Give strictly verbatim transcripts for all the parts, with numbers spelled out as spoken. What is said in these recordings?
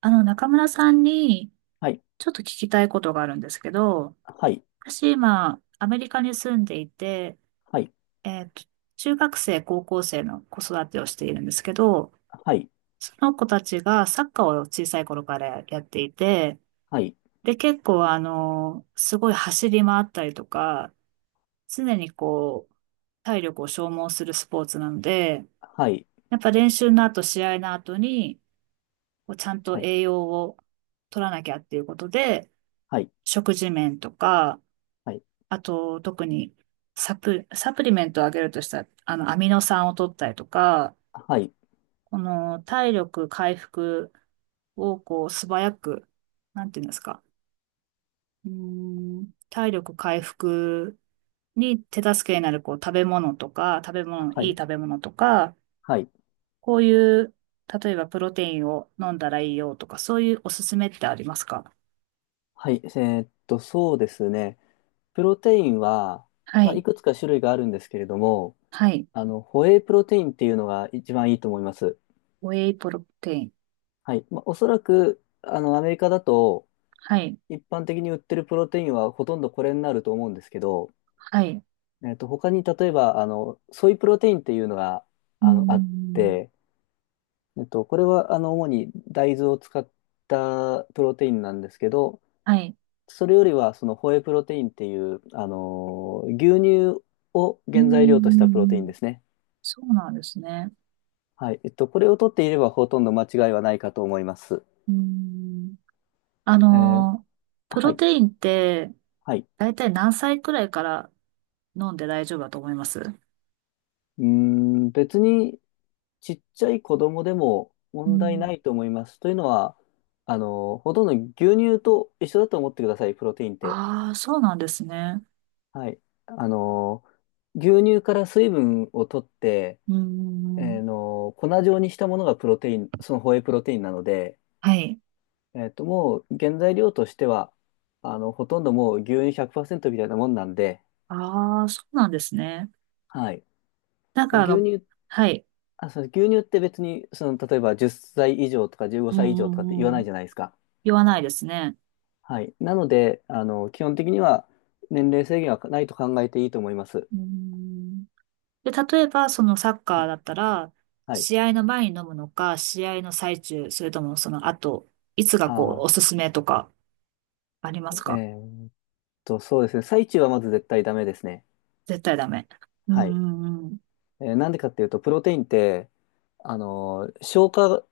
あの、中村さんに、はい、ちょっと聞きたいことがあるんですけど、はい、私今、アメリカに住んでいて、はい、えっと、中学生、高校生の子育てをしているんですけど、はい、その子たちがサッカーを小さい頃からやっていて、はい、で、結構あの、すごい走り回ったりとか、常にこう、体力を消耗するスポーツなので、はい、やっぱ練習の後、試合の後に、こうちゃんとはい、栄養を取らなきゃっていうことで、はい、食事面とか、はい、あと特にサプ、サプリメントをあげるとしたら、あの、アミノ酸を取ったりとか、はい、この体力回復をこう素早く、なんていうんですか、うーん、体力回復に手助けになるこう食べ物とか、食べ物、はいいい、食べ物とか、はい、こういう、例えばプロテインを飲んだらいいよとか、そういうおすすめってありますか？はいえーっと、そうですね。プロテインは、はまあ、いい。くつか種類があるんですけれども、はい。あの、ホエイプロテインっていうのが一番いいと思います。ウェイプロテイン。はい。まあ、おそらく、あの、アメリカだと、はい。一般的に売ってるプロテインはほとんどこれになると思うんですけど、はい。えーっと、他に例えば、あの、ソイプロテインっていうのが、うーあの、あっん。て、えっと、これはあの主に大豆を使ったプロテインなんですけど、はい。それよりはそのホエイプロテインっていう、あのー牛乳をうー原材料としたプロテインん。ですね。そうなんですね。はい。えっと、これを取っていればほとんど間違いはないかと思います。うーん。あえーの、プはロい。テインって、はい。だいたい何歳くらいから飲んで大丈夫だと思います？ううーん、別にちっちゃい子供でもー問題ん。ないと思います。というのは、あのーほとんど牛乳と一緒だと思ってください、プロテインって。ああ、そうなんですね。はい。あの、牛乳から水分を取って、うーえん。ーの、粉状にしたものがプロテイン、そのホエイプロテインなので、はい。えっと、もう原材料としては、あの、ほとんどもう牛乳ひゃくパーセントみたいなもんなんで、ああ、そうなんですね。はい。なんでかあの、牛乳、はい。あ、そう、牛乳って別に、その、例えばじゅっさい以上とか15うん歳以上とかって言わうんうないん。じゃないですか。言わないですね。はい。なので、あの、基本的には年齢制限はないと考えていいと思います。うーん。で、例えば、そのサッはカーい。だったら、はい。試合の前に飲むのか、試合の最中、それともその後、いつがこう、あおすすめとか、ありますー、か？えーと、そうですね。最中はまず絶対ダメですね。絶対ダメ。うんはい。うんうん。えーなんでかっていうと、プロテインって、あのー消化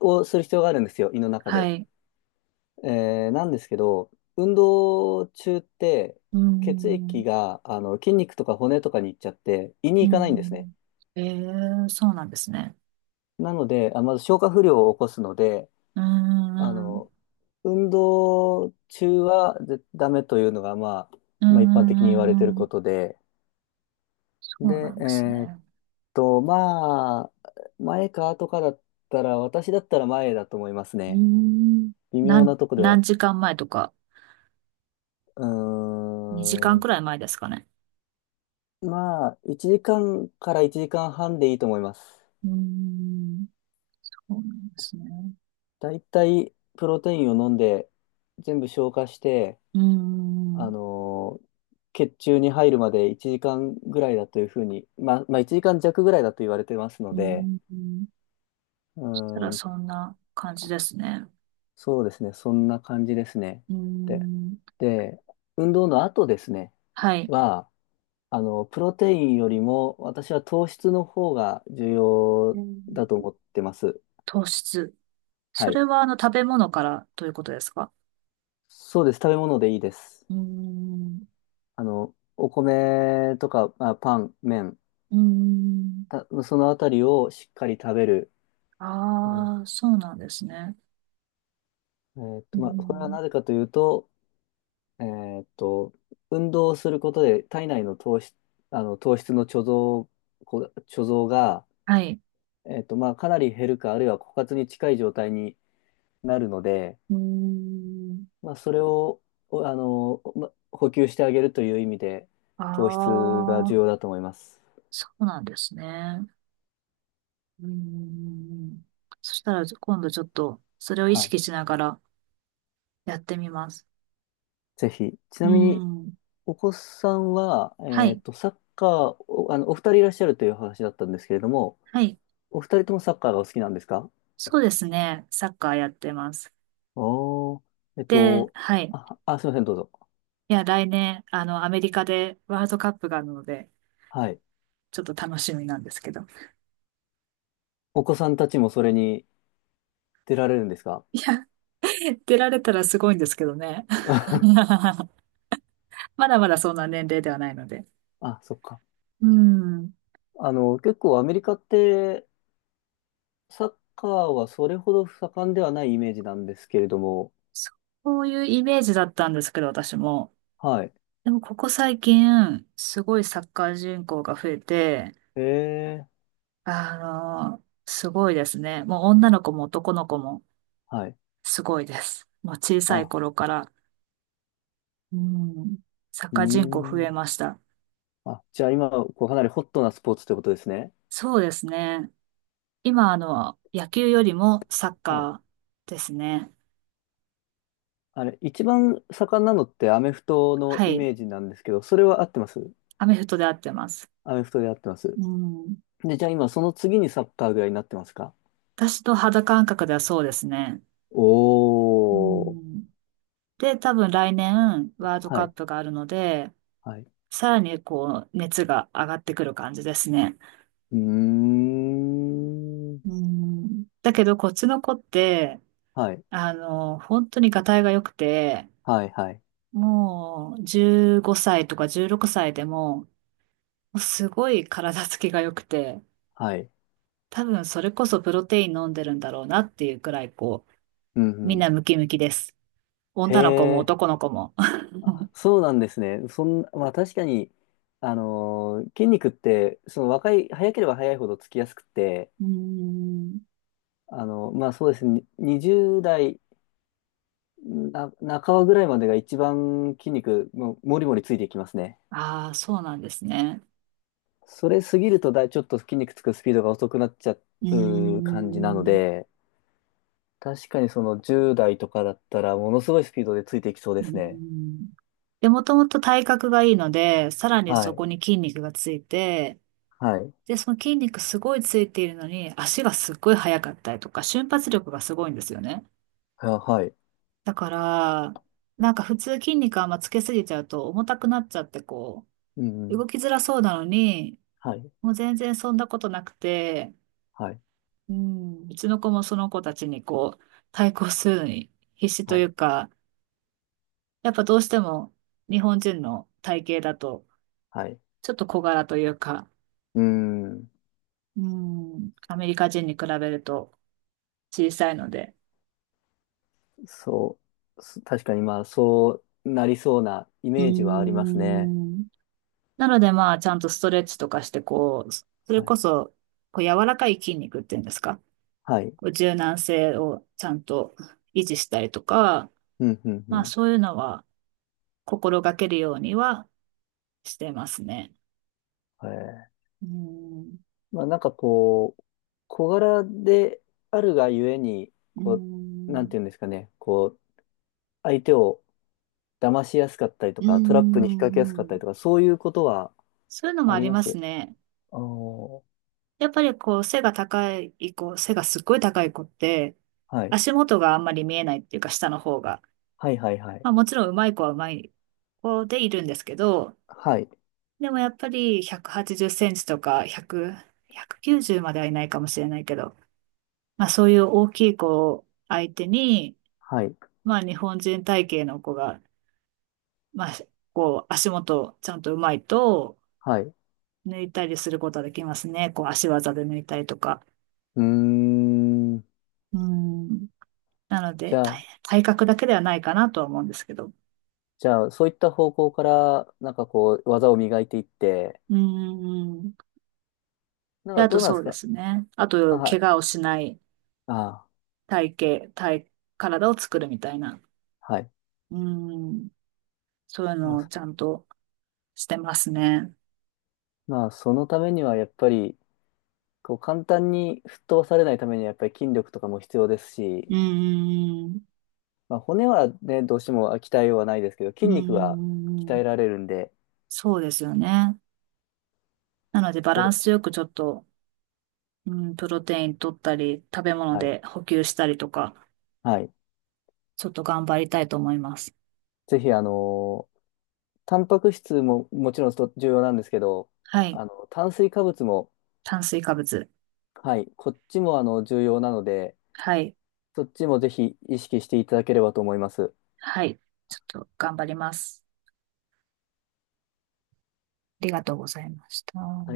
をする必要があるんですよ、胃の中はで。い。えーなんですけど、運動中って、うん血うん液が、あの、筋肉とか骨とかに行っちゃって、胃にう行かないんですん。ね。ん、ええ、そうなんですね。なので、あ、まず消化不良を起こすので、うんうあんうん。の、運動中はぜダメというのが、まあ、うんまあ、一般う的に言んわれていうるんうん。ことで、そうなで、んえですーね。と、まあ、前か後かだったら、私だったら前だと思いますうね。ん。微な妙ん、なとこでは。何時間前とか、う2時ー間ん。くらい前ですかね？まあ、いちじかんかんからいちじかんはんでいいと思います。うん。そうなんですね。だいたいプロテインを飲んで、全部消化して、うあん。のー血中に入るまでいちじかんぐらいだというふうに、まあ、まあいちじかん弱ぐらいだと言われてますのうで、ん。うそしたーらん、そんな感じですね。そうですね、そんな感じですね。うで、ん。で、運動の後ですね、はい。は、あの、プロテインよりも、私は糖質の方が重う要だとん。思ってます。糖質。そはい。れはあの食べ物からということですか？そうです。食べ物でいいです。うーん。あの、お米とか、まあ、パン、麺、うーん。たそのあたりをしっかり食べる。うんああ、そうなんですね。えーっうーと、まあ、これはん。なぜかというと、えーっと、運動をすることで体内の糖質、あの、糖質の貯蔵、こ貯蔵が、はい。えーっと、まあ、かなり減るか、あるいは枯渇に近い状態になるので、うーん。まあ、それを、おあの、ま、補給してあげるという意味で、糖あ質が重あ、要だと思います。そうなんですね。うーん。そしたら今度ちょっとそれを意はい。識しながらやってみます。ぜひ。ちうなーみに、ん。お子さんは、はえっい。と、サッカー、お、あの、お二人いらっしゃるという話だったんですけれども、はい。お二人ともサッカーがお好きなんですか？そうですね。サッカーやってます。おー、えっで、と、はい。あ、あ、すいません、どうぞ。いや、来年、あの、アメリカでワールドカップがあるので、はい。ちょっと楽しみなんですけど。お子さんたちもそれに出られるんですか？ いや、出られたらすごいんですけどね。まだまだそんな年齢ではないので。あ、そっか。うん。あの、結構アメリカって、サッカーはそれほど盛んではないイメージなんですけれども、そういうイメージだったんですけど、私も。はい。でも、ここ最近、すごいサッカー人口が増えて、ええ、あの、すごいですね。もう女の子も男の子もはい。すごいです。もう小さいあ、頃から。うん。サッうーカー人口増えん。ました。あ、じゃあ今、こうかなりホットなスポーツってことですね。そうですね。今、あの、野球よりもサッはい。カーですね。あれ、一番盛んなのってアメフトのはイい。メージなんですけど、それは合ってます？アメフトで合ってます。アメフトで合ってます。うん。で、じゃあ今、その次にサッカーぐらいになってますか？私と肌感覚ではそうですね。うおー。ん。で、多分来年、ワールドはカッい。プがあるので、はい。さらにこう、熱が上がってくる感じですね。うーん。うん。だけど、こっちの子って、はい。あの、本当にがたいが良くて、はい、はい。もうじゅうごさいとかじゅうろくさいでも、すごい体つきが良くて、はい。多分それこそプロテイン飲んでるんだろうなっていうくらい、こう、うん、みうんん。なムキムキです。へ女の子もえ。男の子も。あ、そうなんですね。そん、まあ確かに、あのー筋肉って、その若い、早ければ早いほどつきやすくて、うーん。あのまあそうですね、ににじゅう代な半ばぐらいまでが一番筋肉、もうもりもりついていきますね。ああ、そうなんですね。それ過ぎるとだい、ちょっと筋肉つくスピードが遅くなっちゃうーう感じなのん。で、確かにそのじゅう代とかだったら、ものすごいスピードでついていきそうでうーすね。ん。で、もともと体格がいいので、さらにはそこい。に筋肉がついて、はい。で、その筋肉すごいついているのに、足がすっごい速かったりとか、瞬発力がすごいんですよね。ははい。だから、なんか普通筋肉あんまつけすぎちゃうと重たくなっちゃってこうんうう、ん。動きづらそうなのに、はい。もう全然そんなことなくて、はい。うん、うちの子もその子たちにこう、対抗するのに必死とはいい。うか、やっぱどうしても日本人の体型だと、はい。ちょっと小柄というか、うーん。うん、アメリカ人に比べると小さいので、そう、す確かにまあ、そうなりそうなイうメージはありますね。ん、なのでまあ、ちゃんとストレッチとかして、こう、それはい。こそ、こう柔らかい筋肉っていうんですか、はい。こう柔軟性をちゃんと維持したりとか、うん、うん、うまあん。そういうのは、心がけるようにはしてますね。えー、うん、まあ、なんかこう、小柄であるがゆえに、うこう、なんん、ていうんですかね、こう、相手を騙しやすかったりとか、トラップにう引っ掛けやすかっん、たりとか、そういうことはそういうのもあありりまますす。ね。ああやっぱりこう背が高い子、背がすっごい高い子って、はい。足元があんまり見えないっていうか下の方が。はい、はい、はい。まあもちろん上手い子は上手い子でいるんですけど、はい。でもやっぱりひゃくはちじゅっセンチとかひゃく、ひゃくきゅうじゅうまではいないかもしれないけど、まあそういう大きい子を相手に、はい。まあ日本人体型の子がまあ、こう、足元ちゃんとうまいと、はい。う抜いたりすることはできますね。こう、足技で抜いたりとか。ーん。うん。なので、じゃあ、体、体格だけではないかなとは思うんですけど。じゃあ、そういった方向から、なんかこう、技を磨いていって、うん。なんで、かあとどうなんでそすうでか？すね。ああ、と、は怪い。我をしないあ、体型、体、体を作るみたいな。はい。うん。そういうまのをあ、ちゃんとしてますね。まあそのためにはやっぱり、こう、簡単に吹っ飛ばされないためにはやっぱり筋力とかも必要ですし、うん。まあ、骨はね、どうしても鍛えようはないですけど、う筋肉は鍛えん。られるんで、そうですよね。なので、バそランれ、スよくちょっと、うん、プロテイン取ったり、食べ物はい。で補給したりとか、はい。ちょっと頑張りたいと思います。ぜひ、あのータンパク質ももちろんと重要なんですけど、はい。あの、炭水化物も、炭水化物。はい、こっちもあの、重要なので、はい。そっちもぜひ意識していただければと思います。はい。ちょっと頑張ります。ありがとうございました。あ